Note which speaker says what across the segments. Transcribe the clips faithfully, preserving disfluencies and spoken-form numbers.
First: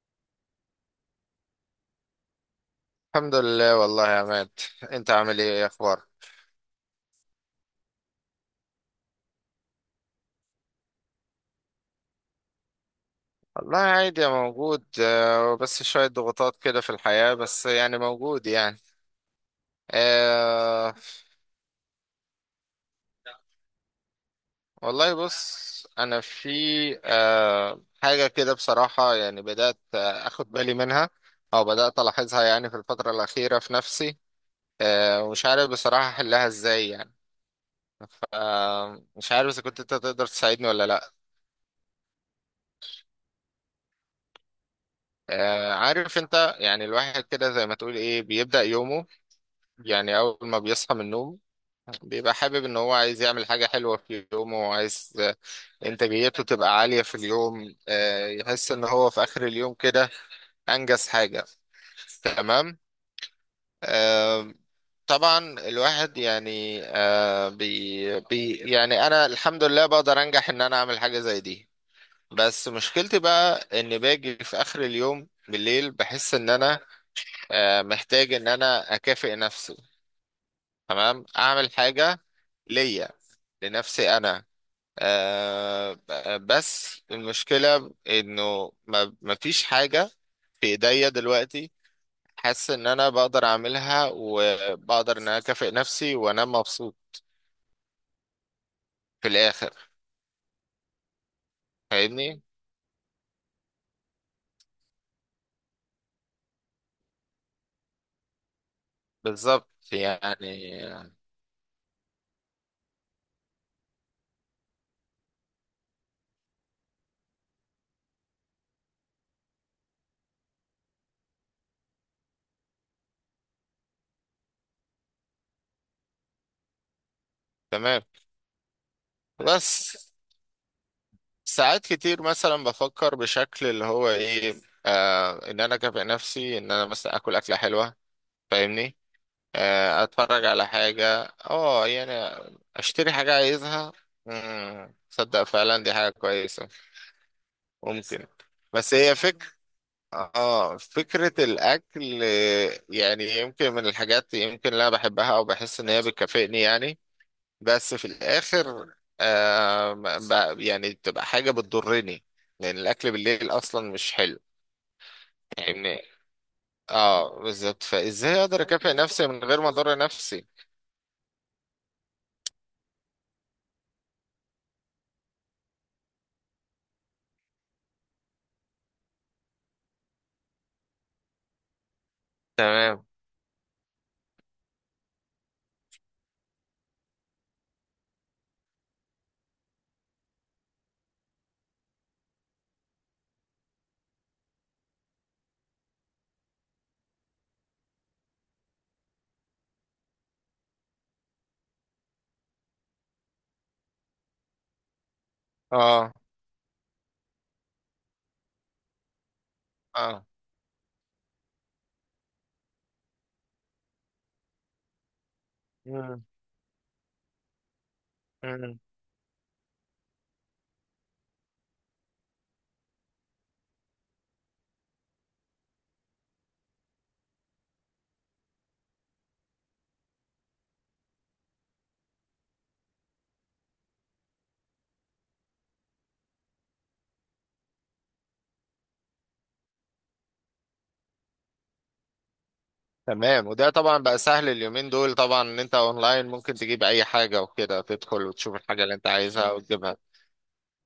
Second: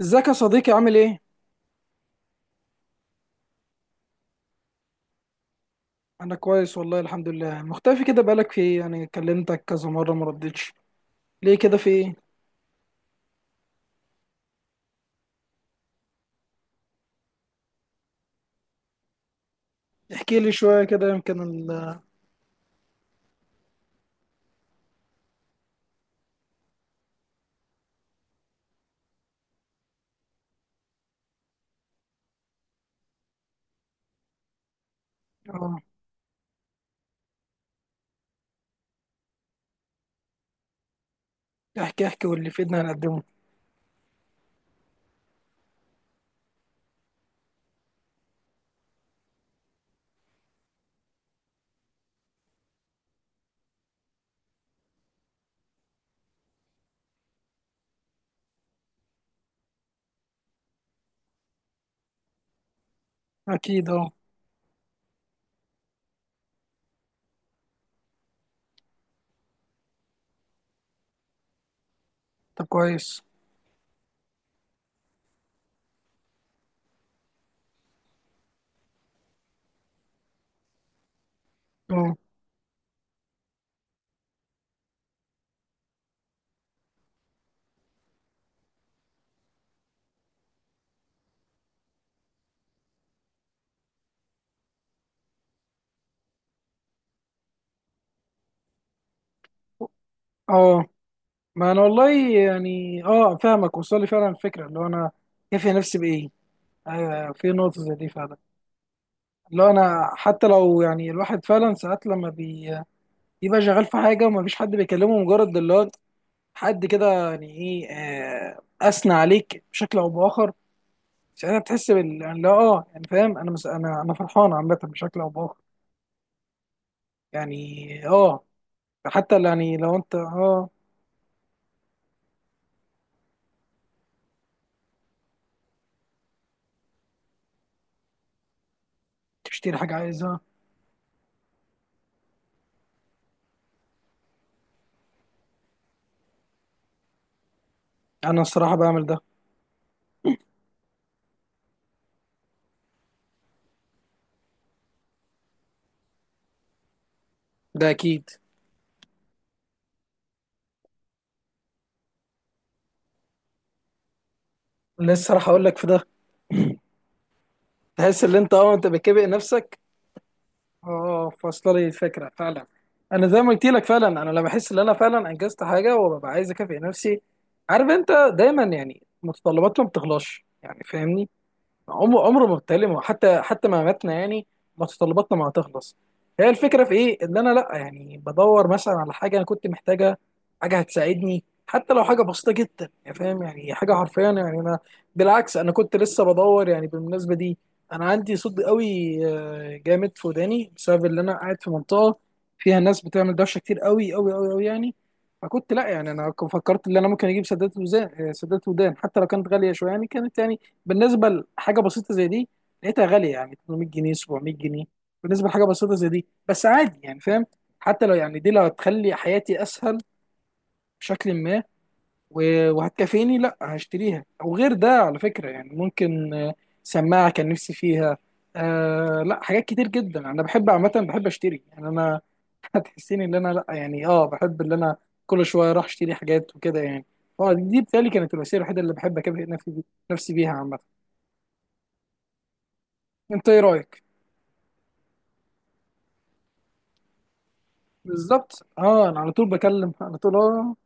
Speaker 1: ازيك يا صديقي، عامل ايه؟
Speaker 2: الحمد لله والله يا عماد. انت عامل ايه؟ ايه اخبارك؟
Speaker 1: انا كويس والله، الحمد لله. مختفي كده، بقالك في ايه؟ يعني كلمتك كذا مرة ما ردتش، ليه كده؟ في ايه؟
Speaker 2: والله عادي يا موجود، آه، بس شوية ضغوطات كده في الحياة، بس يعني موجود يعني.
Speaker 1: احكي لي شوية
Speaker 2: آه
Speaker 1: كده، يمكن ال
Speaker 2: والله بص، انا في آه حاجة كده، بصراحة يعني بدأت آه، اخد بالي منها، او بدأت الاحظها يعني في الفترة الأخيرة في نفسي. آه ومش عارف
Speaker 1: اه
Speaker 2: بصراحة احلها ازاي يعني. آه مش عارف اذا كنت انت تقدر تساعدني ولا لا.
Speaker 1: احكي احكي، واللي في ايدنا هنقدمه.
Speaker 2: آه عارف انت، يعني الواحد كده زي ما تقول ايه بيبدأ يومه، يعني أول ما بيصحى من النوم بيبقى حابب إن هو عايز يعمل حاجة حلوة في يومه، وعايز آه، إنتاجيته تبقى عالية في اليوم، آه، يحس إن هو في آخر اليوم كده أنجز حاجة. تمام.
Speaker 1: اكيد، اه.
Speaker 2: آه، طبعا الواحد يعني آه، بي بي يعني أنا الحمد لله بقدر أنجح إن أنا أعمل حاجة زي دي.
Speaker 1: طب
Speaker 2: بس مشكلتي
Speaker 1: كويس.
Speaker 2: بقى إن باجي في آخر اليوم بالليل بحس إن أنا آه، محتاج إن أنا أكافئ نفسي. تمام، اعمل
Speaker 1: اه،
Speaker 2: حاجة ليا، لنفسي انا. آه ب- بس المشكلة انه ما ما فيش حاجة في ايديا دلوقتي، حاسس ان انا بقدر اعملها وبقدر ان انا اكافئ نفسي وانا مبسوط في الاخر،
Speaker 1: اه. ما انا والله،
Speaker 2: فاهمني؟
Speaker 1: يعني اه، فاهمك. وصل لي فعلا الفكرة، اللي هو انا كافي نفسي بايه؟ ايوه، في نقطة زي دي فعلا. اللي هو
Speaker 2: بالظبط
Speaker 1: انا حتى
Speaker 2: يعني.
Speaker 1: لو يعني الواحد فعلا، ساعات لما بي- بيبقى شغال في حاجة ومفيش حد بيكلمه، مجرد اللي هو حد كده، يعني ايه، آه، اثنى عليك بشكل او باخر. ساعتها بتحس بال، يعني لا، اه يعني فاهم، انا مس... انا انا فرحان عامه بشكل او باخر،
Speaker 2: تمام.
Speaker 1: يعني اه. حتى ال- يعني
Speaker 2: بس
Speaker 1: لو انت اه
Speaker 2: ساعات كتير مثلا بفكر بشكل اللي هو ايه، آه ان انا اكافئ نفسي، ان انا مثلا اكل اكلة حلوة، فاهمني؟
Speaker 1: تشتري حاجه
Speaker 2: آه،
Speaker 1: عايزها.
Speaker 2: اتفرج على حاجة. اه، يعني اشتري حاجة عايزها. مم، تصدق فعلا دي حاجة كويسة، ممكن،
Speaker 1: انا الصراحه
Speaker 2: بس
Speaker 1: بعمل
Speaker 2: هي
Speaker 1: ده.
Speaker 2: فكرة. اه، فكرة الاكل، آه، يعني يمكن من الحاجات، يمكن اللي انا بحبها او بحس ان هي بتكافئني يعني.
Speaker 1: ده
Speaker 2: بس في
Speaker 1: اكيد.
Speaker 2: الاخر، آه ما- ب- يعني بتبقى حاجة بتضرني، لان الاكل بالليل اصلا مش حلو
Speaker 1: لسه راح اقول لك في
Speaker 2: يعني.
Speaker 1: ده.
Speaker 2: اه، بالظبط.
Speaker 1: تحس ان
Speaker 2: فازاي
Speaker 1: انت،
Speaker 2: اقدر
Speaker 1: اه انت
Speaker 2: اكافئ
Speaker 1: بتكافئ
Speaker 2: نفسي من غير ما
Speaker 1: نفسك.
Speaker 2: اضر نفسي؟
Speaker 1: اه آه، فاصله لي الفكره فعلا. انا زي ما قلت لك، فعلا انا لما بحس ان انا فعلا انجزت حاجه، وببقى عايز اكافئ نفسي. عارف انت، دايما يعني متطلباتنا ما بتخلصش، يعني فاهمني، عمره عمره ما بتكلمه،
Speaker 2: تمام.
Speaker 1: حتى حتى ما ماتنا يعني، متطلباتنا ما هتخلص. هي الفكره في ايه، ان انا لا يعني بدور مثلا على حاجه انا كنت محتاجه، حاجه هتساعدني، حتى لو حاجه بسيطه جدا، يعني فاهم، يعني حاجه حرفيا يعني، انا بالعكس انا كنت لسه بدور. يعني بالمناسبه دي، انا عندي صدى قوي آه، جامد في وداني، بسبب ان انا قاعد في منطقه فيها ناس بتعمل دوشه كتير، قوي قوي قوي قوي يعني. فكنت لا، يعني
Speaker 2: اه.
Speaker 1: انا فكرت ان انا ممكن اجيب سدادات وزان آه، سدادات ودان، حتى لو كانت غاليه شويه، يعني
Speaker 2: اه.
Speaker 1: كانت، يعني بالنسبه لحاجه بسيطه زي دي، لقيتها غاليه، يعني ثمانمائة جنيه، سبعمية جنيه، بالنسبه لحاجه بسيطه زي
Speaker 2: مم.
Speaker 1: دي. بس عادي يعني فاهم؟ حتى لو يعني دي لو
Speaker 2: مم.
Speaker 1: هتخلي حياتي اسهل بشكل ما، و- وهتكفيني، لا هشتريها. او غير ده على فكره، يعني ممكن آه، سماعه كان نفسي فيها. آه لا، حاجات كتير جدا انا بحب، عامه بحب اشتري، يعني انا هتحسيني ان انا لا، يعني اه، بحب ان انا كل شويه اروح اشتري حاجات وكده يعني. اه دي بتهيألي كانت الوسيله الوحيده اللي بحب اكافئ نفسي، نفسي بيها عامه.
Speaker 2: تمام،
Speaker 1: انت ايه
Speaker 2: وده طبعا
Speaker 1: رايك؟
Speaker 2: بقى سهل اليومين دول، طبعا ان انت اونلاين ممكن تجيب اي حاجة، وكده تدخل وتشوف
Speaker 1: بالظبط
Speaker 2: الحاجة اللي انت
Speaker 1: اه، انا على طول
Speaker 2: عايزها
Speaker 1: بكلم
Speaker 2: وتجيبها.
Speaker 1: على طول، اه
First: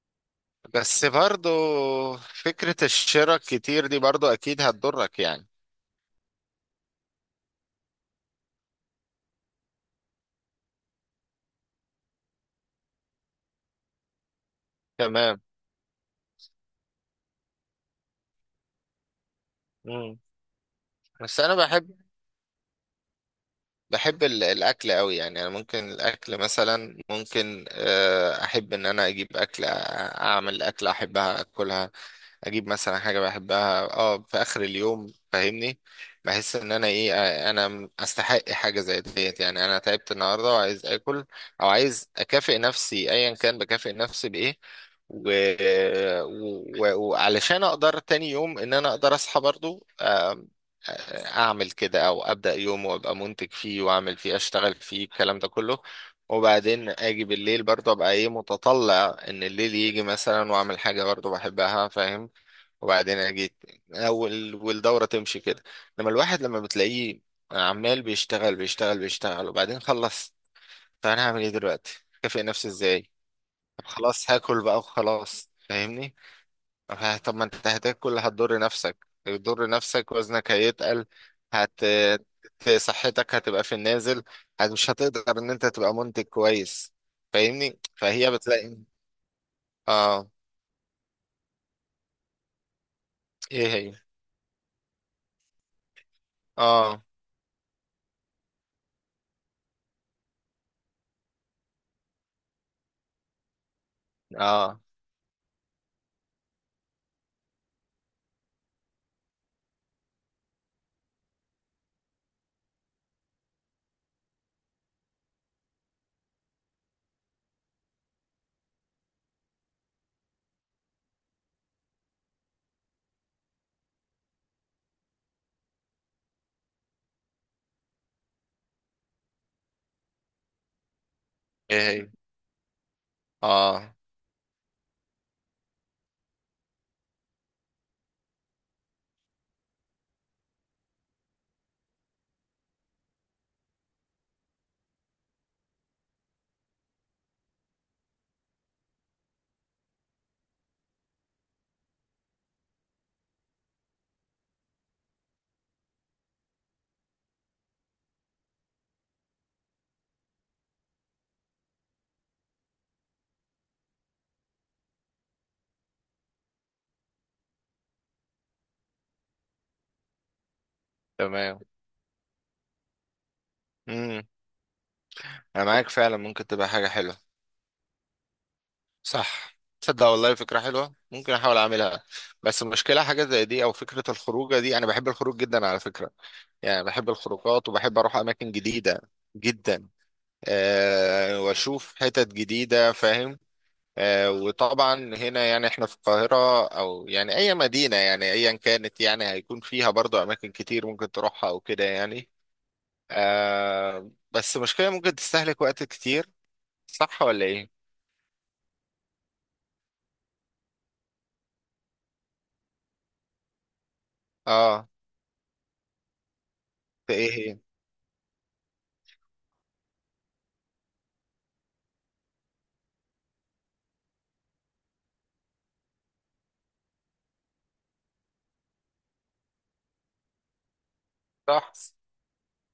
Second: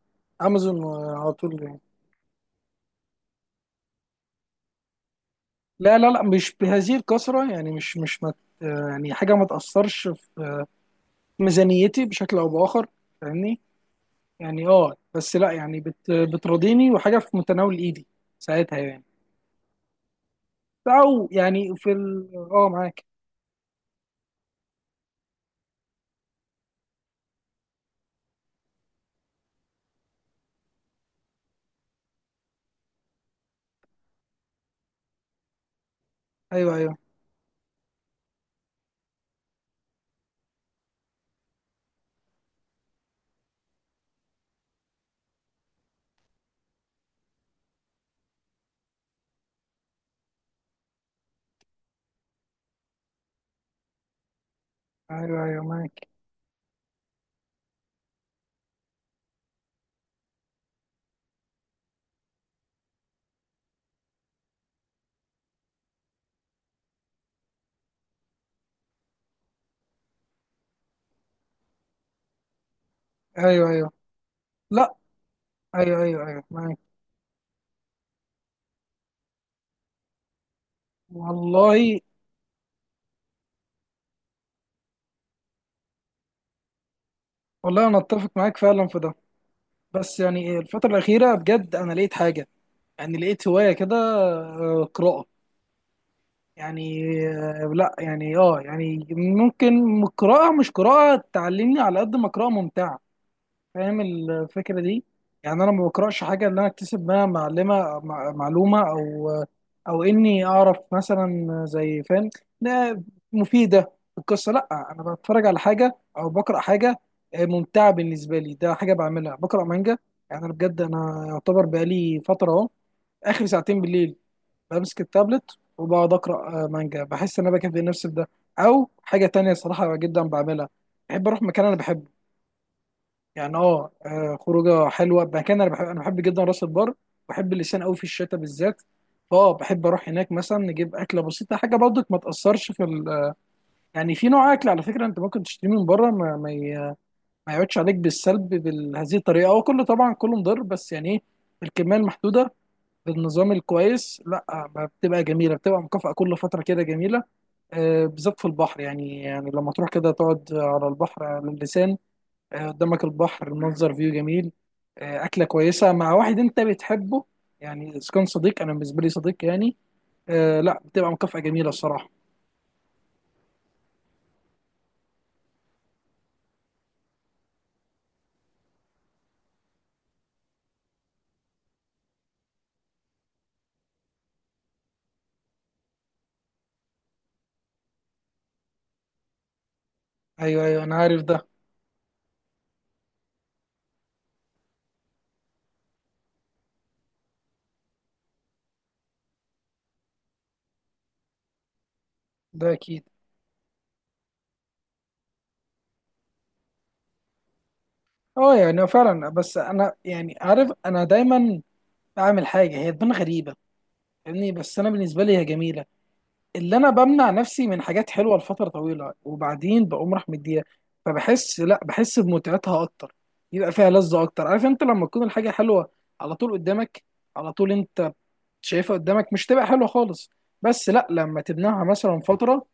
Speaker 1: امازون
Speaker 2: بس
Speaker 1: آه، على
Speaker 2: برضو،
Speaker 1: طول يعني.
Speaker 2: فكرة الشراء كتير دي برضو اكيد هتضرك يعني.
Speaker 1: لا لا لا، مش بهذه الكثره، يعني مش مش مت آه، يعني حاجه ما تاثرش في ميزانيتي بشكل او باخر، فاهمني. يعني اه، بس
Speaker 2: تمام.
Speaker 1: لا يعني بت بتراضيني، وحاجه في متناول ايدي ساعتها يعني،
Speaker 2: مم.
Speaker 1: او
Speaker 2: بس انا
Speaker 1: يعني
Speaker 2: بحب،
Speaker 1: في ال اه معاك.
Speaker 2: بحب ال- الاكل قوي يعني، انا ممكن الاكل مثلا، ممكن آه، احب ان انا اجيب اكل أ- اعمل اكل احبها اكلها. اجيب مثلا حاجه بحبها اه في اخر اليوم، فاهمني؟ بحس ان
Speaker 1: ايوه
Speaker 2: انا
Speaker 1: ايوه
Speaker 2: ايه، آه، انا استحق حاجه زي ديت، يعني انا تعبت النهارده وعايز اكل، او عايز اكافئ نفسي ايا كان بكافئ نفسي بايه. و... و... وعلشان اقدر تاني يوم ان انا اقدر اصحى برضو، آم، اعمل كده، او ابدا يوم وابقى منتج فيه واعمل فيه اشتغل فيه الكلام
Speaker 1: ايوه
Speaker 2: ده
Speaker 1: ايوه
Speaker 2: كله،
Speaker 1: معاك.
Speaker 2: وبعدين اجي بالليل برضو ابقى ايه متطلع ان الليل يجي مثلا، واعمل حاجه برضو بحبها، فاهم؟ وبعدين أنا جيت أول، والدورة تمشي كده. لما الواحد لما بتلاقيه عمال بيشتغل بيشتغل بيشتغل، وبعدين خلص. طب أنا هعمل إيه دلوقتي؟ أكافئ نفسي إزاي؟
Speaker 1: ايوه
Speaker 2: طب
Speaker 1: ايوه.
Speaker 2: خلاص، هاكل بقى
Speaker 1: لا،
Speaker 2: وخلاص،
Speaker 1: ايوه
Speaker 2: فاهمني؟
Speaker 1: ايوه ايوه معاك
Speaker 2: طب طب، ما أنت هتاكل، هتضر نفسك، هتضر نفسك، وزنك هيتقل، هت
Speaker 1: والله.
Speaker 2: صحتك هتبقى في النازل، هت- مش هتقدر إن أنت تبقى منتج كويس، فاهمني؟
Speaker 1: والله انا اتفق
Speaker 2: فهي
Speaker 1: معاك
Speaker 2: بتلاقي.
Speaker 1: فعلا في ده. بس
Speaker 2: آه.
Speaker 1: يعني الفتره الاخيره، بجد انا لقيت حاجه، يعني لقيت هواية
Speaker 2: إيه هي؟
Speaker 1: كده، آه، قراءة.
Speaker 2: آه.
Speaker 1: يعني آه، لا يعني اه يعني، ممكن قراءة، مش قراءة تعلمني على قد ما قراءة ممتعة. فاهم
Speaker 2: آه.
Speaker 1: الفكرة دي؟ يعني انا ما بقراش حاجة اللي انا اكتسب منها معلمة مع- معلومة، او او اني اعرف مثلا، زي فاهم. لا مفيدة، القصة لا. انا بتفرج على حاجة او بقرأ حاجة آه، ممتعة بالنسبة لي. ده حاجة بعملها، بقرأ مانجا. يعني انا بجد انا يعتبر بقالي فترة، اهو اخر ساعتين بالليل بمسك التابلت، وبقعد اقرا آه، مانجا. بحس ان انا بكفي نفسي بده. او حاجه تانية صراحه جدا بعملها، بحب اروح مكان انا
Speaker 2: إيه
Speaker 1: بحبه.
Speaker 2: هي؟
Speaker 1: يعني اه
Speaker 2: آه.
Speaker 1: آه، خروجه حلوه. مكان انا بحب انا بحب جدا راس البر. بحب اللسان قوي في الشتاء بالذات. فاه بحب اروح هناك، مثلا نجيب اكله بسيطه، حاجه برضك ما تاثرش في ال... يعني في نوع اكل على فكره، انت ممكن تشتريه من بره، ما, ما, ي... ما يقعدش عليك بالسلب بهذه الطريقه. هو كله طبعا كله مضر، بس يعني ايه؟ الكميه المحدوده، بالنظام الكويس، لا ما بتبقى جميله، بتبقى مكافاه كل فتره كده جميله، آه، بالذات في البحر. يعني يعني لما تروح كده تقعد على البحر، على اللسان، آه، قدامك البحر، منظر فيو جميل، آه، اكله كويسه مع واحد انت بتحبه. يعني اذا كان صديق، انا بالنسبه لي صديق، يعني آه، لا بتبقى مكافاه
Speaker 2: تمام.
Speaker 1: جميله الصراحه.
Speaker 2: امم. انا معاك فعلا، ممكن تبقى حاجه حلوه. صح، تصدق والله فكره حلوه، ممكن احاول اعملها. بس المشكله، حاجه زي دي او فكره الخروجه دي، انا بحب الخروج جدا على فكره، يعني بحب الخروجات وبحب اروح اماكن جديده جدا،
Speaker 1: ايوه ايوه، انا عارف
Speaker 2: أه
Speaker 1: ده.
Speaker 2: واشوف حتت جديده فاهم. أه وطبعا هنا يعني احنا في القاهره، او يعني اي مدينه يعني ايا كانت، يعني هيكون فيها برضو اماكن كتير ممكن تروحها او كده يعني.
Speaker 1: ده اكيد.
Speaker 2: أه بس المشكله ممكن تستهلك وقت كتير، صح ولا ايه؟
Speaker 1: اه يعني فعلا، بس انا يعني عارف، انا دايما بعمل حاجه هي تبان غريبه، فاهمني؟ بس
Speaker 2: اه.
Speaker 1: انا بالنسبه لي هي جميله. اللي انا
Speaker 2: في
Speaker 1: بمنع
Speaker 2: ايه هي؟
Speaker 1: نفسي من حاجات حلوه لفتره طويله، وبعدين بقوم راح مديها، فبحس لا، بحس بمتعتها اكتر، يبقى فيها لذه اكتر. عارف انت، لما تكون الحاجه حلوه على طول قدامك، على طول انت شايفها قدامك، مش تبقى حلوه خالص. بس لا، لما
Speaker 2: صح.
Speaker 1: تبنعها مثلا فتره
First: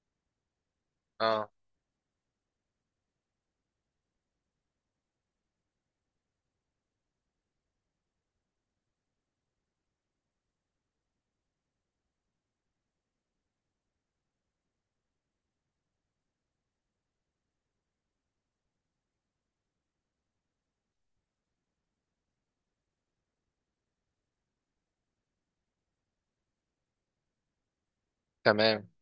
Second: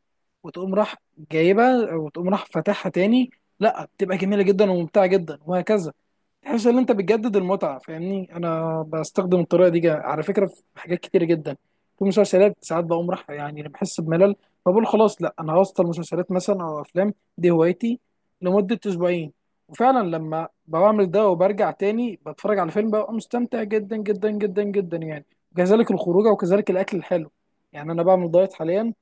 Speaker 1: وتقوم راح
Speaker 2: اه.
Speaker 1: جايبها، وتقوم راح فاتحها تاني، لا بتبقى جميله جدا وممتعه جدا وهكذا، تحس ان انت بتجدد المتعه. فاهمني؟ انا بستخدم الطريقه دي جا- على فكره في حاجات كتير جدا. في مسلسلات ساعات بقوم راح، يعني بحس بملل، فبقول خلاص لا، انا هوصل مسلسلات مثلا او افلام، دي هوايتي، لمده اسبوعين. وفعلا لما بعمل ده وبرجع تاني، بتفرج على فيلم ببقى مستمتع جدا جدا جدا جدا يعني. وكذلك الخروجه، وكذلك الاكل الحلو. يعني انا بعمل دايت
Speaker 2: تمام.
Speaker 1: حاليا،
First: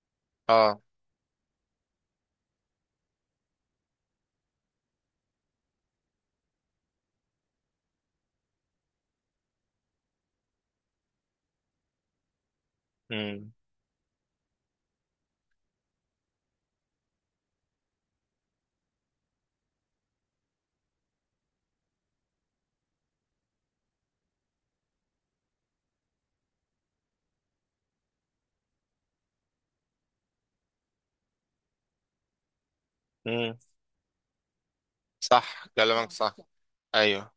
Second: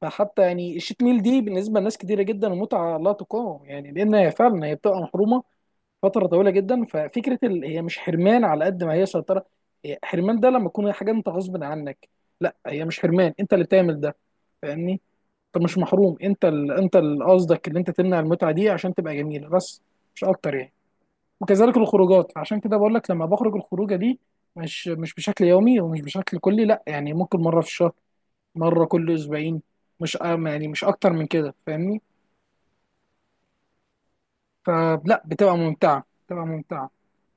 Speaker 1: فحتى يعني
Speaker 2: اه.
Speaker 1: الشيت ميل دي بالنسبه لناس كتيره جدا، متعه لا تقاوم، يعني لان هي فعلا هي بتبقى محرومه فتره طويله جدا. ففكره ال... هي مش حرمان، على قد ما هي سيطره. هي حرمان ده لما تكون حاجه انت غصب عنك، لا هي مش حرمان، انت
Speaker 2: امم.
Speaker 1: اللي بتعمل ده، فاهمني؟ انت مش محروم، انت ال... انت اللي قصدك، اللي انت تمنع المتعه دي عشان تبقى جميله بس، مش اكتر يعني. وكذلك الخروجات، عشان كده بقول لك، لما بخرج الخروجه دي، مش مش بشكل يومي، ومش بشكل كلي، لا يعني ممكن مره في الشهر، مرة كل أسبوعين، مش يعني مش أكتر من كده، فاهمني؟
Speaker 2: امم.
Speaker 1: فلا، بتبقى
Speaker 2: صح،
Speaker 1: ممتعة،
Speaker 2: كلامك صح.
Speaker 1: بتبقى ممتعة.
Speaker 2: ايوه،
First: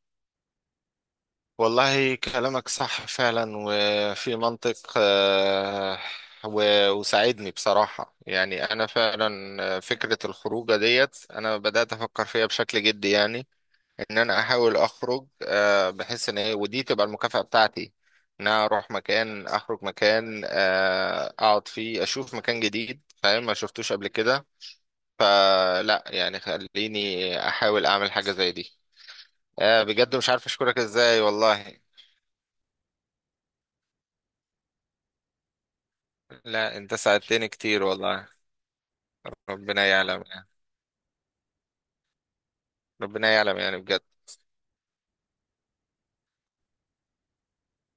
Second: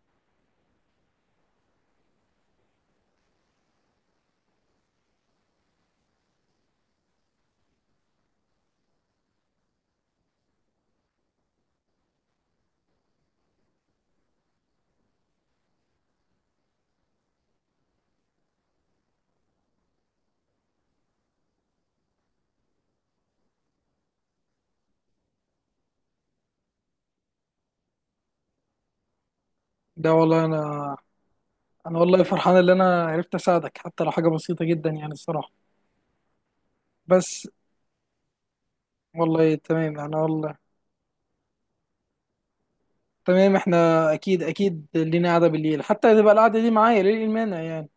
Speaker 2: والله كلامك صح فعلا وفي منطق. آه و- وساعدني بصراحة، يعني انا فعلا آه، فكرة الخروجة ديت انا بدأت افكر فيها بشكل جدي يعني، ان انا احاول اخرج آه بحيث ان إيه- ودي تبقى المكافأة بتاعتي، ان انا اروح مكان، اخرج مكان آه اقعد فيه، اشوف مكان جديد فاهم ما شفتوش قبل كده. فلا يعني، خليني احاول اعمل حاجة زي دي. آه،
Speaker 1: ده
Speaker 2: بجد مش
Speaker 1: والله
Speaker 2: عارف
Speaker 1: أنا،
Speaker 2: اشكرك ازاي والله.
Speaker 1: أنا والله فرحان إن أنا عرفت أساعدك، حتى لو حاجة بسيطة جدا، يعني الصراحة.
Speaker 2: لا، انت
Speaker 1: بس
Speaker 2: ساعدتني كتير والله.
Speaker 1: والله
Speaker 2: ربنا
Speaker 1: تمام، أنا
Speaker 2: يعلم يعني،
Speaker 1: والله
Speaker 2: ربنا
Speaker 1: تمام.
Speaker 2: يعلم يعني،
Speaker 1: إحنا
Speaker 2: بجد.
Speaker 1: أكيد أكيد لينا قعدة بالليل، حتى تبقى القعدة دي معايا، ليه المانع يعني؟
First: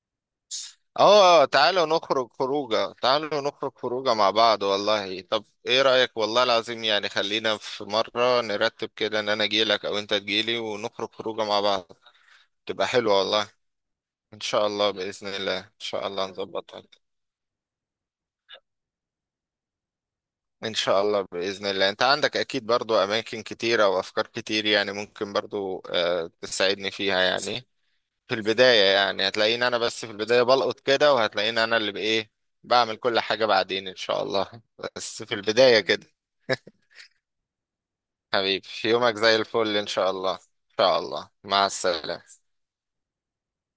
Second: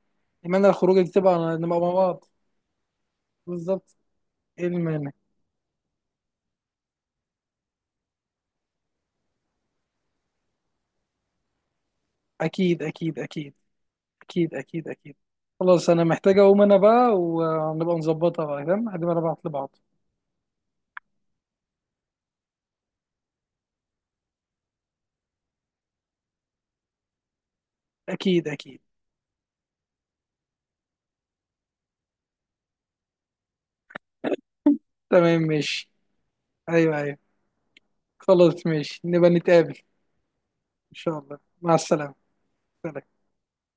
Speaker 1: المانع الخروج دي، تبقى
Speaker 2: اه. آه،
Speaker 1: نبقى
Speaker 2: تعالوا
Speaker 1: مع بعض.
Speaker 2: نخرج خروجه، تعالوا نخرج
Speaker 1: بالظبط،
Speaker 2: خروجه مع بعض
Speaker 1: إيه المانع؟
Speaker 2: والله. طب ايه رأيك؟ والله العظيم يعني خلينا في مرة نرتب كده، ان انا اجيلك او انت تجيلي، ونخرج خروجه مع بعض.
Speaker 1: أكيد
Speaker 2: تبقى حلوة
Speaker 1: أكيد
Speaker 2: والله.
Speaker 1: أكيد،
Speaker 2: ان
Speaker 1: أكيد
Speaker 2: شاء
Speaker 1: أكيد
Speaker 2: الله،
Speaker 1: أكيد.
Speaker 2: بإذن الله، ان
Speaker 1: خلاص، أنا
Speaker 2: شاء الله
Speaker 1: محتاج أقوم أنا
Speaker 2: نظبطها.
Speaker 1: بقى، ونبقى نظبطها بقى، فاهم؟ هنبقى نبعت لبعض.
Speaker 2: ان شاء الله، باذن الله. انت عندك اكيد برضو اماكن كتيره وافكار كتير، يعني ممكن برضو آه، تساعدني فيها يعني. في
Speaker 1: اكيد اكيد.
Speaker 2: البدايه يعني هتلاقيني انا بس في البدايه بلقط كده، وهتلاقيني انا اللي بايه بعمل كل حاجه بعدين ان شاء الله. بس في
Speaker 1: تمام
Speaker 2: البدايه
Speaker 1: ماشي.
Speaker 2: كده.
Speaker 1: ايوه ايوه. خلاص
Speaker 2: حبيبي، في
Speaker 1: ماشي،
Speaker 2: يومك
Speaker 1: نبقى
Speaker 2: زي الفل
Speaker 1: نتقابل.
Speaker 2: ان شاء الله، ان
Speaker 1: ان
Speaker 2: شاء
Speaker 1: شاء
Speaker 2: الله
Speaker 1: الله
Speaker 2: مع
Speaker 1: مع السلامة.
Speaker 2: السلامه.